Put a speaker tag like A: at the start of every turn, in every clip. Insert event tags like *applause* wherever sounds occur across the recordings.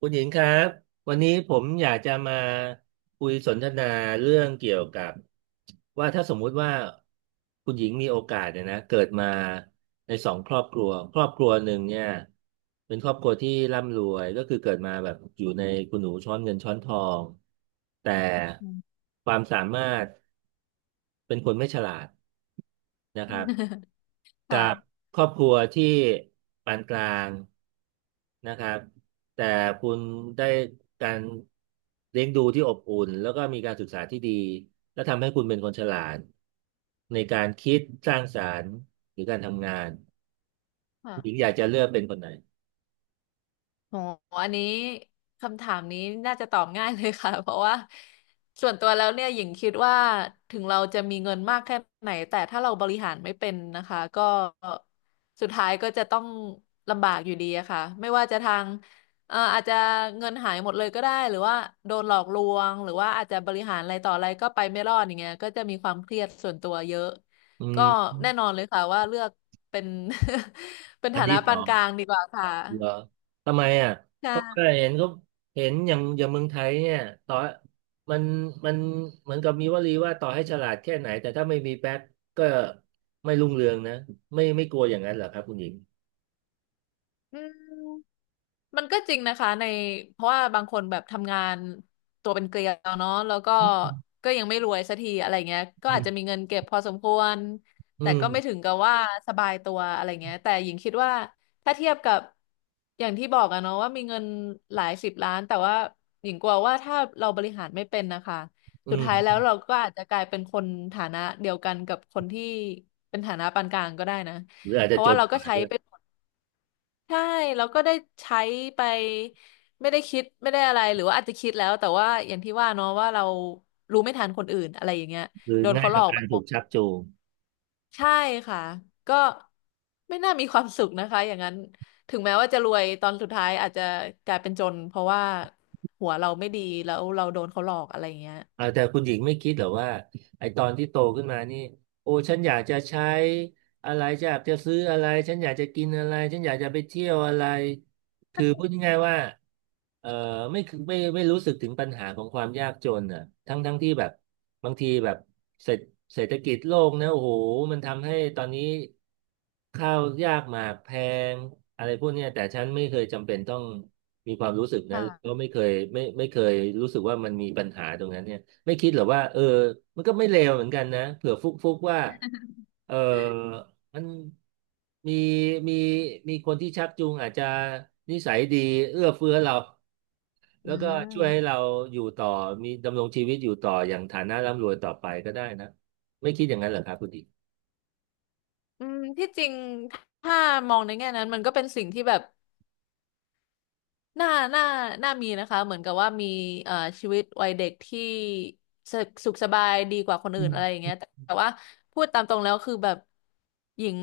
A: คุณหญิงครับวันนี้ผมอยากจะมาคุยสนทนาเรื่องเกี่ยวกับว่าถ้าสมมุติว่าคุณหญิงมีโอกาสเนี่ยนะเกิดมาในสองครอบครัวครอบครัวหนึ่งเนี่ยเป็นครอบครัวที่ร่ำรวยก็คือเกิดมาแบบอยู่ในคุณหนูช้อนเงินช้อนทองแต่
B: อืม
A: ความสามารถ เป็นคนไม่ฉลาดนะครับ
B: *laughs*
A: กับบ
B: ค่ะ
A: ครอบครัวที่ปานกลางนะครับแต่คุณได้การเลี้ยงดูที่อบอุ่นแล้วก็มีการศึกษาที่ดีและทำให้คุณเป็นคนฉลาดในการคิดสร้างสรรค์หรือการทำงาน
B: ค่ะ
A: หญิงอยากจะเลือกเป็นคนไหน
B: โหอันนี้คำถามนี้น่าจะตอบง่ายเลยค่ะ *laughs* เพราะว่าส่วนตัวแล้วเนี่ยหญิงคิดว่าถึงเราจะมีเงินมากแค่ไหนแต่ถ้าเราบริหารไม่เป็นนะคะก็สุดท้ายก็จะต้องลำบากอยู่ดีอะค่ะไม่ว่าจะทางอาจจะเงินหายหมดเลยก็ได้หรือว่าโดนหลอกลวงหรือว่าอาจจะบริหารอะไรต่ออะไรก็ไปไม่รอดอย่างเงี้ยก็จะมีความเครียดส่วนตัวเยอะ
A: อื
B: ก็
A: ม
B: แน่นอนเลยค่ะว่าเลือกเป็น *laughs* เป็น
A: อั
B: ฐา
A: น
B: นะ
A: ที่ส
B: ปา
A: อ
B: น
A: ง
B: กลางดีกว่าค่ะ
A: เหรอทำไมอ่ะ เพราะ
B: ใช่
A: ว่าเห็นก็เห็นอย่างเมืองไทยเนี่ยต่อมันมันเหมือนกับมีวลีว่าต่อให้ฉลาดแค่ไหนแต่ถ้าไม่มีแบ็คก็ไม่รุ่งเรืองนะไม่กลัวอย่างนั้นเหรอครับคุณหญิง
B: อืมมันก็จริงนะคะในเพราะว่าบางคนแบบทำงานตัวเป็นเกลียวเนาะแล้วก็ก็ยังไม่รวยสักทีอะไรเงี้ยก็
A: อื
B: อาจจะมี
A: ม
B: เงินเก็บพอสมควร
A: อื
B: แต่
A: ม
B: ก็ไม่ถึงกับว่าสบายตัวอะไรเงี้ยแต่หญิงคิดว่าถ้าเทียบกับอย่างที่บอกอะเนาะว่ามีเงินหลายสิบล้านแต่ว่าหญิงกลัวว่าถ้าเราบริหารไม่เป็นนะคะ
A: อื
B: สุดท้ายแล้
A: ม
B: วเราก็อาจจะกลายเป็นคนฐานะเดียวกันกับคนที่เป็นฐานะปานกลางก็ได้นะ
A: หรืออาจ
B: เพ
A: จะ
B: ราะ
A: จ
B: ว่า
A: น
B: เรา
A: ก
B: ก็
A: ว่า
B: ใช้
A: ด้วย
B: ไป ใช่แล้วก็ได้ใช้ไปไม่ได้คิดไม่ได้อะไรหรือว่าอาจจะคิดแล้วแต่ว่าอย่างที่ว่าเนาะว่าเรารู้ไม่ทันคนอื่นอะไรอย่างเงี้ย
A: คือ
B: โดน
A: ง่า
B: เขา
A: ย
B: หล
A: ต่
B: อ
A: อ
B: ก
A: กา
B: ไป
A: ร
B: หม
A: ถู
B: ด
A: กชักจูง
B: ใช่ค่ะก็ไม่น่ามีความสุขนะคะอย่างนั้นถึงแม้ว่าจะรวยตอนสุดท้ายอาจจะกลายเป็นจนเพราะว่าหัวเราไม่ดีแล้วเราโดนเขาหลอกอะไรอย่างเงี้ย
A: เออแต่คุณหญิงไม่คิดเหรอว่าไอตอนที่โตขึ้นมานี่โอ้ฉันอยากจะใช้อะไรจะอยากจะซื้ออะไรฉันอยากจะกินอะไรฉันอยากจะไปเที่ยวอะไรคือพูดง่ายๆว่าเออไม่คือไม่รู้สึกถึงปัญหาของความยากจนอ่ะทั้งที่แบบบางทีแบบเศรษฐเศรษฐกิจโลกนะโอ้โหมันทำให้ตอนนี้ข้าวยากหมากแพงอะไรพวกเนี้ยแต่ฉันไม่เคยจำเป็นต้องมีความรู้สึกนั้นก็ไม่เคยไม่เคยรู้สึกว่ามันมีปัญหาตรงนั้นเนี่ย ไม่คิดเหรอว่ามันก็ไม่เลวเหมือนกันนะเผื่อฟุกฟุกว่าเออมันมีมีมีคนที่ชักจูงอาจจะนิสัยดีเอื้อเฟื้อเรา
B: อื
A: แล้วก็ช่วยให้
B: ม
A: เราอยู่ต่อมีดำรงชีวิตอยู่ต่ออย่างฐานะร่ำรวยต่อไปก็ได้นะไม่คิดอย่างนั้นเหรอครับคุณดี
B: อืมที่จริงถ้ามองในแง่นั้นมันก็เป็นสิ่งที่แบบ น่าน่าน่ามีนะคะเหมือนกับว่ามีเอ่อชีวิตวัยเด็กที่สสุขสบายดีกว่าคน
A: อื
B: อื่นอะไรอ
A: ม
B: ย่างเงี้ยแต่แต่ว่าพูดตามตรงแล้วคือแบบหญิง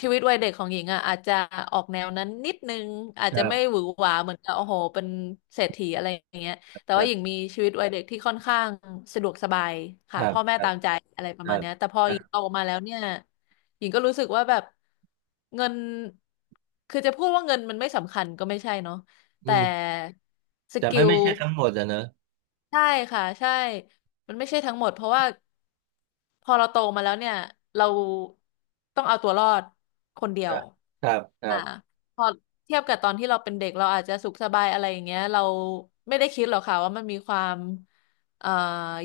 B: ชีวิตวัยเด็กของหญิงอ่ะอาจจะออกแนวนั้นนิดนึงอาจ
A: ค
B: จะ
A: รั
B: ไม่
A: บ
B: หวือหวาเหมือนกับโอ้โหเป็นเศรษฐีอะไรอย่างเงี้ยแต่
A: ค
B: ว่า
A: รั
B: หญิง
A: บ
B: มีชีวิตวัยเด็กที่ค่อนข้างสะดวกสบาย
A: ค
B: ค่ะ
A: รับ
B: พ่อแม่
A: ครั
B: ตา
A: บ
B: มใจอะไรป
A: ค
B: ระ
A: รั
B: มาณ
A: บ
B: เนี้ยแต่พอ
A: ครั
B: หญิงโต
A: บ
B: มาแล้วเนี่ยหญิงก็รู้สึกว่าแบบเงินคือจะพูดว่าเงินมันไม่สำคัญก็ไม่ใช่เนาะ
A: อื
B: แต่
A: ม
B: ส
A: แต่
B: กิ
A: ไม่
B: ล
A: ไม่ใช่ทั้งหมดอะเนอะ
B: ใช่ค่ะใช่มันไม่ใช่ทั้งหมดเพราะว่าพอเราโตมาแล้วเนี่ยเราต้องเอาตัวรอดคนเดีย
A: ค
B: ว
A: รับครับครั
B: อ่า
A: บ
B: พอเทียบกับตอนที่เราเป็นเด็กเราอาจจะสุขสบายอะไรอย่างเงี้ยเราไม่ได้คิดหรอกค่ะว่ามันมีความเอ่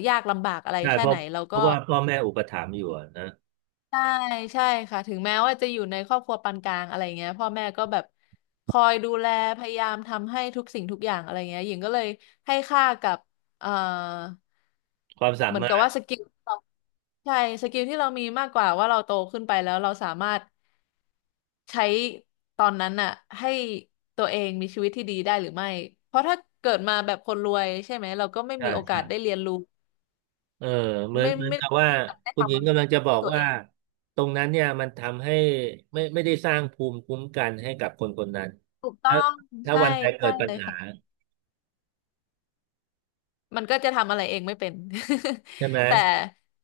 B: ยากลำบากอะไร
A: ใช่
B: แค่ไหนเรา
A: เพ
B: ก็
A: ราะว่าพ่อแม่อุปถัมภ์อยู่อะนะ
B: ใช่ใช่ค่ะถึงแม้ว่าจะอยู่ในครอบครัวปานกลางอะไรเงี้ยพ่อแม่ก็แบบคอยดูแลพยายามทำให้ทุกสิ่งทุกอย่างอะไรเงี้ยหญิงก็เลยให้ค่ากับเอ่อ
A: ความสา
B: เหมือน
A: มา
B: กับ
A: รถ
B: ว่าสกิลเราใช่สกิลที่เรามีมากกว่าว่าเราโตขึ้นไปแล้วเราสามารถใช้ตอนนั้นน่ะให้ตัวเองมีชีวิตที่ดีได้หรือไม่เพราะถ้าเกิดมาแบบคนรวยใช่ไหมเราก็ไม่
A: ใช่
B: มีโอกา
A: ใช่
B: สได้เรียนรู้
A: เออเหมือนเหมือน
B: ไม่
A: กั
B: ได้
A: บ
B: มี
A: ว่า
B: โอกาสได้
A: คุณห
B: ทำ
A: ญิ
B: อะ
A: ง
B: ไร
A: กำลังจะบ
B: ด้
A: อ
B: วย
A: ก
B: ตัวเอ
A: ว่า
B: ง
A: ตรงนั้นเนี่ยมันทำให้ไม่ได้สร้างภูมิคุ้มกันให้กับคนคนนั้น
B: ถูกต้อ
A: ถ้า
B: ง
A: ถ้า
B: ใช่
A: วันใดเกิ
B: ใช่
A: ดปั
B: เล
A: ญ
B: ย
A: หา
B: ค่ะมันก็จะทำอะไรเองไม่เป็น
A: ใช่ไหม
B: *laughs* แต่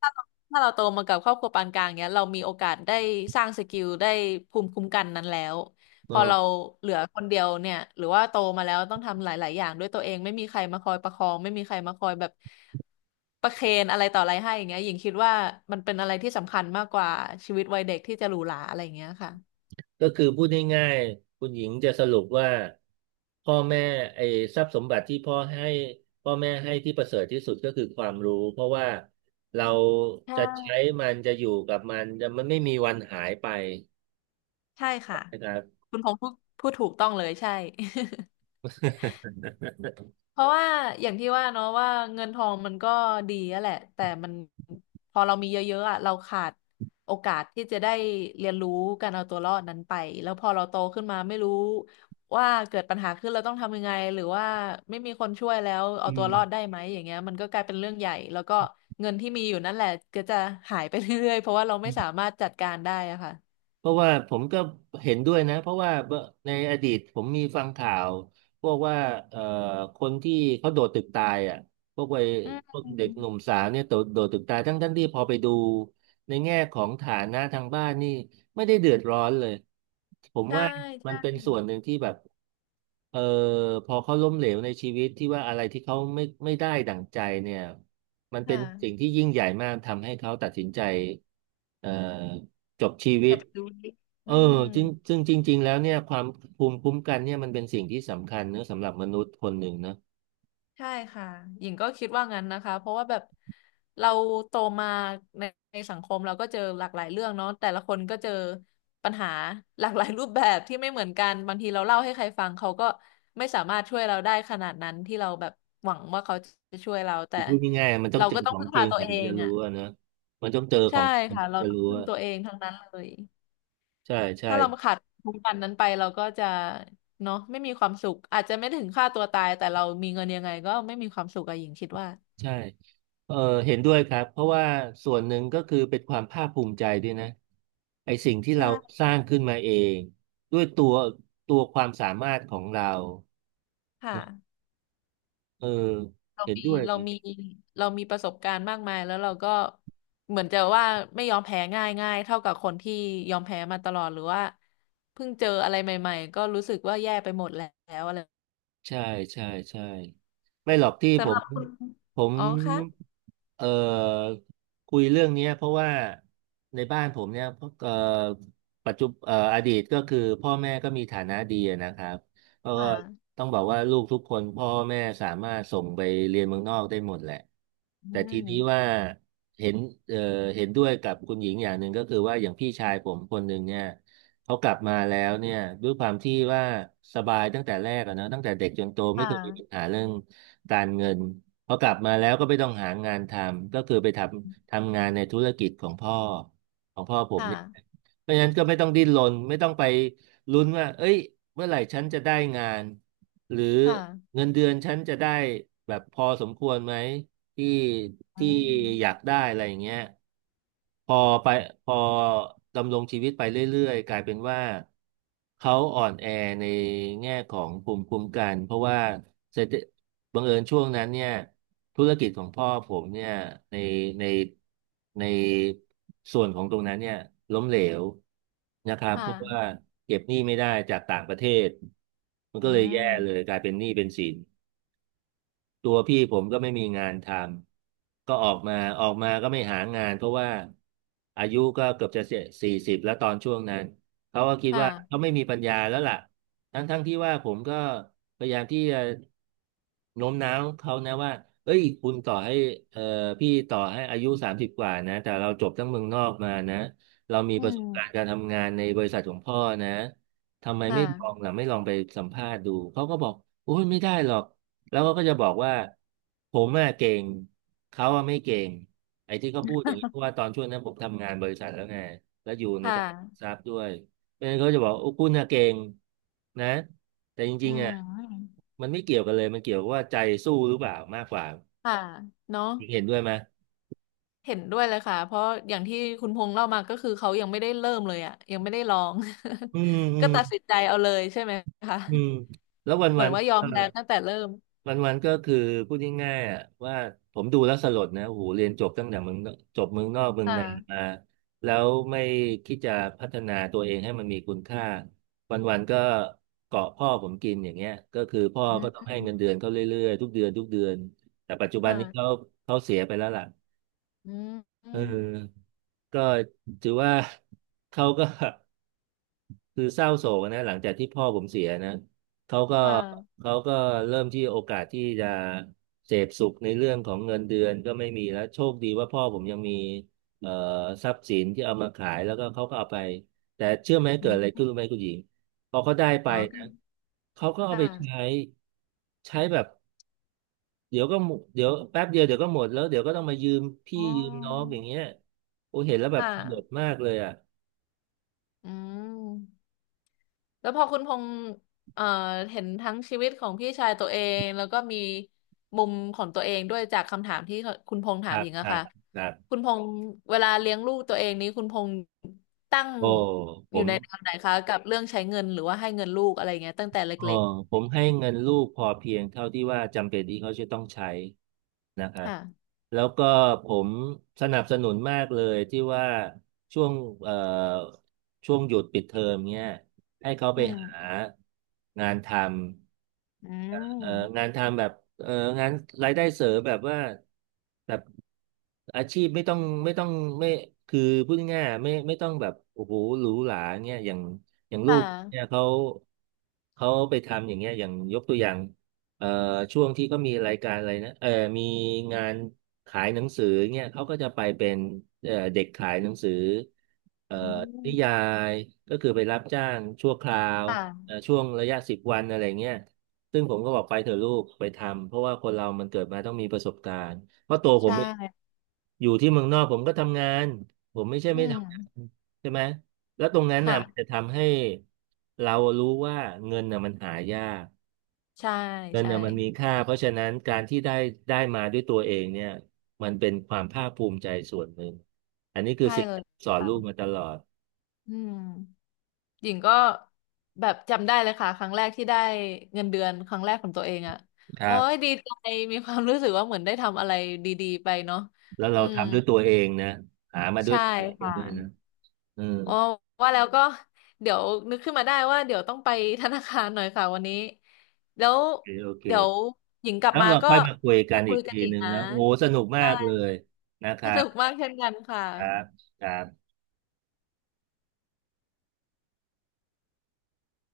B: ถ้าเราโตมากับครอบครัวปานกลางเนี้ยเรามีโอกาสได้สร้างสกิลได้ภูมิคุ้มกันนั้นแล้วพ
A: เอ
B: อ
A: อ
B: เราเหลือคนเดียวเนี่ยหรือว่าโตมาแล้วต้องทำหลาย ๆ อย่างด้วยตัวเองไม่มีใครมาคอยประคองไม่มีใครมาคอยแบบประเคนอะไรต่ออะไรให้อย่างเงี้ยหญิงคิดว่ามันเป็นอะไรที่สำคัญมากกว่าชีวิตวัยเด็กที่จะหรูหราอะไรอย่างเงี้ยค่ะ
A: ก็คือพูดง่ายๆคุณหญิงจะสรุปว่าพ่อแม่ไอ้ทรัพย์สมบัติที่พ่อให้พ่อแม่ให้ที่ประเสริฐที่สุดก็คือความรู้เพราะว่าเราจะ
B: ใช่
A: ใช้มันจะอยู่กับมันจะมันไม่มีวันหายไป
B: ใช่ค่ะ
A: นะครับ
B: คุณพงษ์พูดถูกต้องเลยใช่
A: *laughs*
B: เพราะว่าอย่างที่ว่าเนาะว่าเงินทองมันก็ดีอะแหละแต่มันพอเรามีเยอะๆอ่ะเราขาดโอกาสที่จะได้เรียนรู้การเอาตัวรอดนั้นไปแล้วพอเราโตขึ้นมาไม่รู้ว่าเกิดปัญหาขึ้นเราต้องทำยังไงหรือว่าไม่มีคนช่วยแล้วเอา
A: อื
B: ตัวรอด
A: ม
B: ได้ไหมอย่างเงี้ยมันก็กลายเป็นเรื่องใหญ่แล้วก็เงินที่มีอยู่นั่นแหละก็จะหายไปเรื่อยๆเพราะว่าเราไม่สามารถจัดการได้อะค่ะ
A: เพราะว่าผมก็เห็นด้วยนะเพราะว่าในอดีตผมมีฟังข่าวพวกว่าเอ่อคนที่เขาโดดตึกตายอ่ะพวกวัย
B: อื
A: พ
B: ม
A: วกเด็กหนุ่มสาวเนี่ยโดดตึกตายทั้งที่พอไปดูในแง่ของฐานะทางบ้านนี่ไม่ได้เดือดร้อนเลยผม
B: ใช่
A: ว่ามัน
B: ใช่
A: เป็นส่วนหนึ่งที่แบบเออพอเขาล้มเหลวในชีวิตที่ว่าอะไรที่เขาไม่ได้ดั่งใจเนี่ยมันเป็น
B: ค่ะ
A: สิ่งที่ยิ่งใหญ่มากทำให้เขาตัดสินใจเอ่อ จบชีวิ
B: จะ
A: ต
B: ไปดูดิ
A: เอ
B: อื
A: อ
B: ม
A: จริงซึ่งจริงๆ แล้วเนี่ยความภูมิคุ้มกันเนี่ยมันเป็นสิ่งที่สำคัญเนอะสำหรับมนุษย์คนหนึ่งเนอะ
B: ใช่ค่ะหญิงก็คิดว่างั้นนะคะเพราะว่าแบบเราโตมาในในสังคมเราก็เจอหลากหลายเรื่องเนาะแต่ละคนก็เจอปัญหาหลากหลายรูปแบบที่ไม่เหมือนกันบางทีเราเล่าให้ใครฟังเขาก็ไม่สามารถช่วยเราได้ขนาดนั้นที่เราแบบหวังว่าเขาจะช่วยเรา แต่
A: คือพูดง่ายๆมันต้อ
B: เรา
A: งเจอ
B: ก็ต้อ
A: ข
B: ง
A: อง
B: พึ่ง
A: จ
B: พา
A: ริง
B: ตัวเอ
A: ถึง
B: ง
A: จะรู้
B: อ่ะ
A: อะเนอะมันต้องเจอข
B: ใช่
A: องจริง
B: ค่ะ
A: ถึง
B: เรา
A: จะ
B: ต้อง
A: รู้
B: พึ่ง
A: อะ
B: ตัวเองทั้งนั้นเลย
A: ใช่ใช่
B: ถ้าเราขาดทุกวันนั้นไปเราก็จะเนาะไม่มีความสุขอาจจะไม่ถึงฆ่าตัวตายแต่เรามีเงินยังไงก็ไม่มีความสุขอะหญิงคิดว่า
A: ใช่เออเห็นด้วยครับเพราะว่าส่วนหนึ่งก็คือเป็นความภาคภูมิใจด้วยนะไอสิ่งที่เราส
B: ใช่
A: ร้างขึ้นมาเองด้วยตัวความสามารถของเรา
B: ค่ะ
A: เออ
B: เรา
A: เห็น
B: มี
A: ด้วย
B: เรามีเรามีประสบการณ์มากมายแล้วเราก็เหมือนจะว่าไม่ยอมแพ้ง่ายง่ายเท่ากับคนที่ยอมแพ้มาตลอดหรือว่าเพิ่งเจออะไรใหม่ๆก็รู้สึกว่าแย่ไปหมดแล้วอะไร
A: ใช่ใช่ใช่ไม่หรอกที่ผ
B: สำห
A: ม
B: รับคุณ
A: ผม
B: อ๋อค่ะ
A: เอ่อคุยเรื่องเนี้ยเพราะว่าในบ้านผมเนี่ยเอ่อปัจจุเอ่ออดีตก็คือพ่อแม่ก็มีฐานะดีอะนะครับก็
B: ค่ะ
A: ต้องบอกว่าลูกทุกคนพ่อแม่สามารถส่งไปเรียนเมืองนอกได้หมดแหละ
B: อื
A: แต่ทีนี้ว่า
B: ม
A: เห็นเอ่อเห็นด้วยกับคุณหญิงอย่างหนึ่งก็คือว่าอย่างพี่ชายผมคนหนึ่งเนี่ย เขากลับมาแล้วเนี่ยด้วยความที่ว่าสบายตั้งแต่แรกอะเนะตั้งแต่เด็กจนโตไม่
B: ค่
A: เคยมีปัญ
B: ะ
A: หาเรื่องการเงินพอกลับมาแล้วก็ไม่ต้องหางานทำก็คือไปทำงานในธุรกิจของพ่อของพ่อผม
B: ค่ะ
A: เนี่ยเพราะฉะนั้นก็ไม่ต้องดิ้นรนไม่ต้องไปลุ้นว่าเอ้ยเมื่อไหร่ฉันจะได้งานหรือ
B: ค่ะ
A: เงินเดือนฉันจะได้แบบพอสมควรไหม ที่
B: อื
A: ที่อยาก
B: ม
A: ได้อะไรอย่างเงี้ยพอไปพอดำรงชีวิตไปเรื่อยๆกลายเป็นว่าเขาอ่อนแอในแง่ของภูมิคุ้มกันเพราะว่าเศรษฐบังเอิญช่วงนั้นเนี่ยธุรกิจของพ่อผมเนี่ยในในในส่วนของตรงนั้นเนี่ยล้มเหลวนะครับ
B: ค่ะ
A: เพราะว่าเก็บหนี้ไม่ได้จากต่างประเทศมัน
B: อื
A: ก็เลยแย่เลย
B: ม
A: กลายเป็นหนี้เป็นสิน ตัวพี่ผมก็ไม่มีงานทำก็ออกมาก็ไม่หางานเพราะว่าอายุก็เกือบจะ40แล้วตอนช่วงนั้นเขาก็คิด
B: ค
A: ว่าเขา
B: ่ะ
A: ไม่มีปัญญาแล้วล่ะทั้งที่ว่าผมก็พยายามที่จะโน้มน้าวเขานะว่าเอ้ยคุณต่อให้เอ่อพี่ต่อให้อายุ30กว่านะแต่เราจบทั้งเมืองนอกมานะเรามี
B: อื
A: ประส
B: ม
A: บการณ์การทำงานในบริษัทของพ่อนะทำไม
B: ค่ะ
A: ไม่ลองล่ะไม่ลองไปสัมภาษณ์ดูเขาก็บอกโอ้ยไม่ได้หรอก แล้วเขาก็จะบอกว่าผมอะเก่งเขาอะไม่เก่งไอ้ที่เขาพูดอย่างนี้เพราะ
B: *laughs*
A: ว่าตอนช่วงนั้นผมทำงานบริษัทแล้วไงแล้วอยู่ใน
B: ค่
A: ตลาดหลักท
B: ะ
A: รัพย์ด้วยเพราะฉะนั้นเขาจะบอกโอ้คุณอะเก่งนะแต่จ
B: อื
A: ริงๆอะ
B: ม
A: มันไม่เกี่ยวกันเลยมันเกี่ยวกับว่าใจสู้หรือเปล่ามากกว่า
B: ค่ะเนาะ
A: เห็นด้วยไหม
B: เห็นด้วยเลยค่ะเพราะอย่างที่คุณพงษ์เล่ามาก็คือเขายังไม่ได้เริ่มเลยอ่ะยังไม่ได้ลอง
A: อืมอื
B: *laughs* ก็
A: ม
B: ตัดสินใจเอาเลยใช่ไหมคะ
A: อืมแล้ว
B: เหมื
A: วั
B: อน
A: น
B: ว่ายอมแพ้ตั้
A: ๆ
B: งแต่เริ่ม
A: วันวันก็คือพูดง่ายๆอ่ะว่าผมดูแล้วสลดนะโอ้โหเรียนจบตั้งแต่เมืองนอกจบเมืองนอกเมือง
B: ค่
A: นามา
B: ะ
A: แล้วไม่คิดจะพัฒนาตัวเองให้มันมีคุณค่าวันวันก็เกาะพ่อผมกินอย่างเงี้ยก็คือพ่อ
B: อื
A: ก็ต้อง
B: ม
A: ให้เงินเดือนเขาเรื่อยๆทุกเดือนทุกเดือนแต่ปัจจุบันนี้เขา
B: ค่ะ
A: เสียไปแล้วล่ะ
B: อืมอื
A: เ
B: ม
A: ออก็ถือว่าเขาก็ คือเศร้าโศกนะหลังจากที่พ่อผมเสียนะเขาก็
B: ค่ะ
A: เขาก็เริ่มที่โอกาสที่จะเสพสุขในเรื่องของเงินเดือนก็ไม่มีแล้วโชคดีว่าพ่อผมยังมีเอ่อทรัพย์สินที่เอามาขายแล้วก็เขาก็เอาไปแต่เชื่อไหม
B: อื
A: เกิดอะไร
B: ม
A: ขึ้นรู้ไหมคุณหญิงพอเขาได้ไป
B: อ๋อ
A: นะเขาก็เอา
B: ค่ะ
A: ไปใช้ใช้แบบเดี๋ยวก็หมดเดี๋ยวแป๊บเดียวเดี๋ยวก็หมดแล้วเดี๋ยวก็ต้องมายืมพี่
B: อ๋อ
A: ยืมน้องอย่างเงี้ยโอ้เห็นแล้วแบบ
B: ค่ะ
A: สลดมากเลยอ่ะ
B: อืม แล้วพอคุณพงษ์เอ่อเห็นทั้งชีวิตของพี่ชายตัวเองแล้วก็มีมุมของตัวเองด้วยจากคำถามที่คุณพงษ์ถาม
A: หั
B: ห
A: ก
B: ญิงอะ
A: หั
B: ค่ะ
A: กหัก
B: คุณพงษ์เวลาเลี้ยงลูกตัวเองนี้คุณพงษ์ตั้ง
A: โอ้ผ
B: อยู่
A: ม
B: ในแนวไหนคะกับเรื่องใช้เงินหรือว่าให้เงินลูกอะไรเงี้ยตั้งแต่
A: เออ
B: เล็ก
A: ผมให้เงินลูกพอเพียงเท่าที่ว่าจำเป็นที่เขาจะต้องใช้นะค
B: ๆ
A: รับ
B: ค่ะ
A: แล้วก็ผมสนับสนุนมากเลยที่ว่าช่วงเอ่อช่วงหยุดปิดเทอมเนี่ยให้เขาไป
B: อื
A: หา
B: ม
A: งานทำ
B: อื
A: เอ่อ
B: ม
A: งานทำแบบเอ่องานรายได้เสริมแบบว่าแบบอาชีพไม่ต้องไม่ต้องไม่คือพูดง่ายๆไม่ต้องแบบโอ้โหหรูหราเงี้ยอย่างลู
B: ค่ะ
A: กเนี่ยเขาไปทำอย่างเงี้ยอย่างยกตัวอย่างเอ่อช่วงที่เขามีรายการอะไรนะเออมีงานขายหนังสือเงี้ยเขาก็จะไปเป็นเด็กขายหนังสือเอ่อ
B: อื
A: นิยา
B: ม
A: ยก็คือไปรับจ้างชั่วคราว
B: ค่ะ
A: ช่วงระยะ10 วันอะไรเงี้ยซึ่งผมก็บอกไปเถอะลูกไปทำเพราะว่าคนเรามันเกิดมาต้องมีประสบการณ์เพราะตัวผ
B: ใช
A: มเอง
B: ่
A: อยู่ที่เมืองนอกผมก็ทำงานผมไม่ใช่
B: อื
A: ไม่
B: ม
A: ทำงานใช่ไหมแล้วตรงนั้นน่ะ
B: ค่ะ
A: มันจะทำให้เรารู้ว่าเงินน่ะมันหายาก
B: ใช่
A: เงิน
B: ใช่
A: น่ะมันมีค่าเพราะฉะนั้นการที่ได้มาด้วยตัวเองเนี่ยมันเป็นความภาคภูมิใจส่วนหนึ่งอันนี้คือ
B: ใช่
A: สิ่ง
B: เลย
A: ที่สอน
B: ค่ะ
A: ลูกมาตลอด
B: อืม หญิงก็แบบจำได้เลยค่ะครั้งแรกที่ได้เงินเดือนครั้งแรกของตัวเองอ่ะ
A: ครั
B: โอ้ย
A: บ
B: ดีใจมีความรู้สึกว่าเหมือนได้ทำอะไรดีๆไปเนาะ
A: แล้ว
B: อื
A: เรา
B: ม
A: ทำด้วยตัวเองนะหามาด้ว
B: ใช่
A: ยตัวเอง
B: ค่ะ
A: ด้วยนะ เออ
B: อ๋อว่าแล้วก็เดี๋ยวนึกขึ้นมาได้ว่าเดี๋ยวต้องไปธนาคารหน่อยค่ะวันนี้แล้ว
A: โอเคโอเค
B: เดี๋ยวหญิงกลับ
A: แล้ว
B: มา
A: เรา
B: ก็
A: ค่อยมาคุยกั
B: มา
A: น
B: คุ
A: อี
B: ย
A: ก
B: กัน
A: ที
B: อี
A: ห
B: ก
A: นึ่ง
B: นะ
A: นะโอ้สนุกมา
B: ใช่
A: กเลยนะค
B: ส
A: รับ
B: นุกมากเช่นกันค่ะ
A: ครับครับ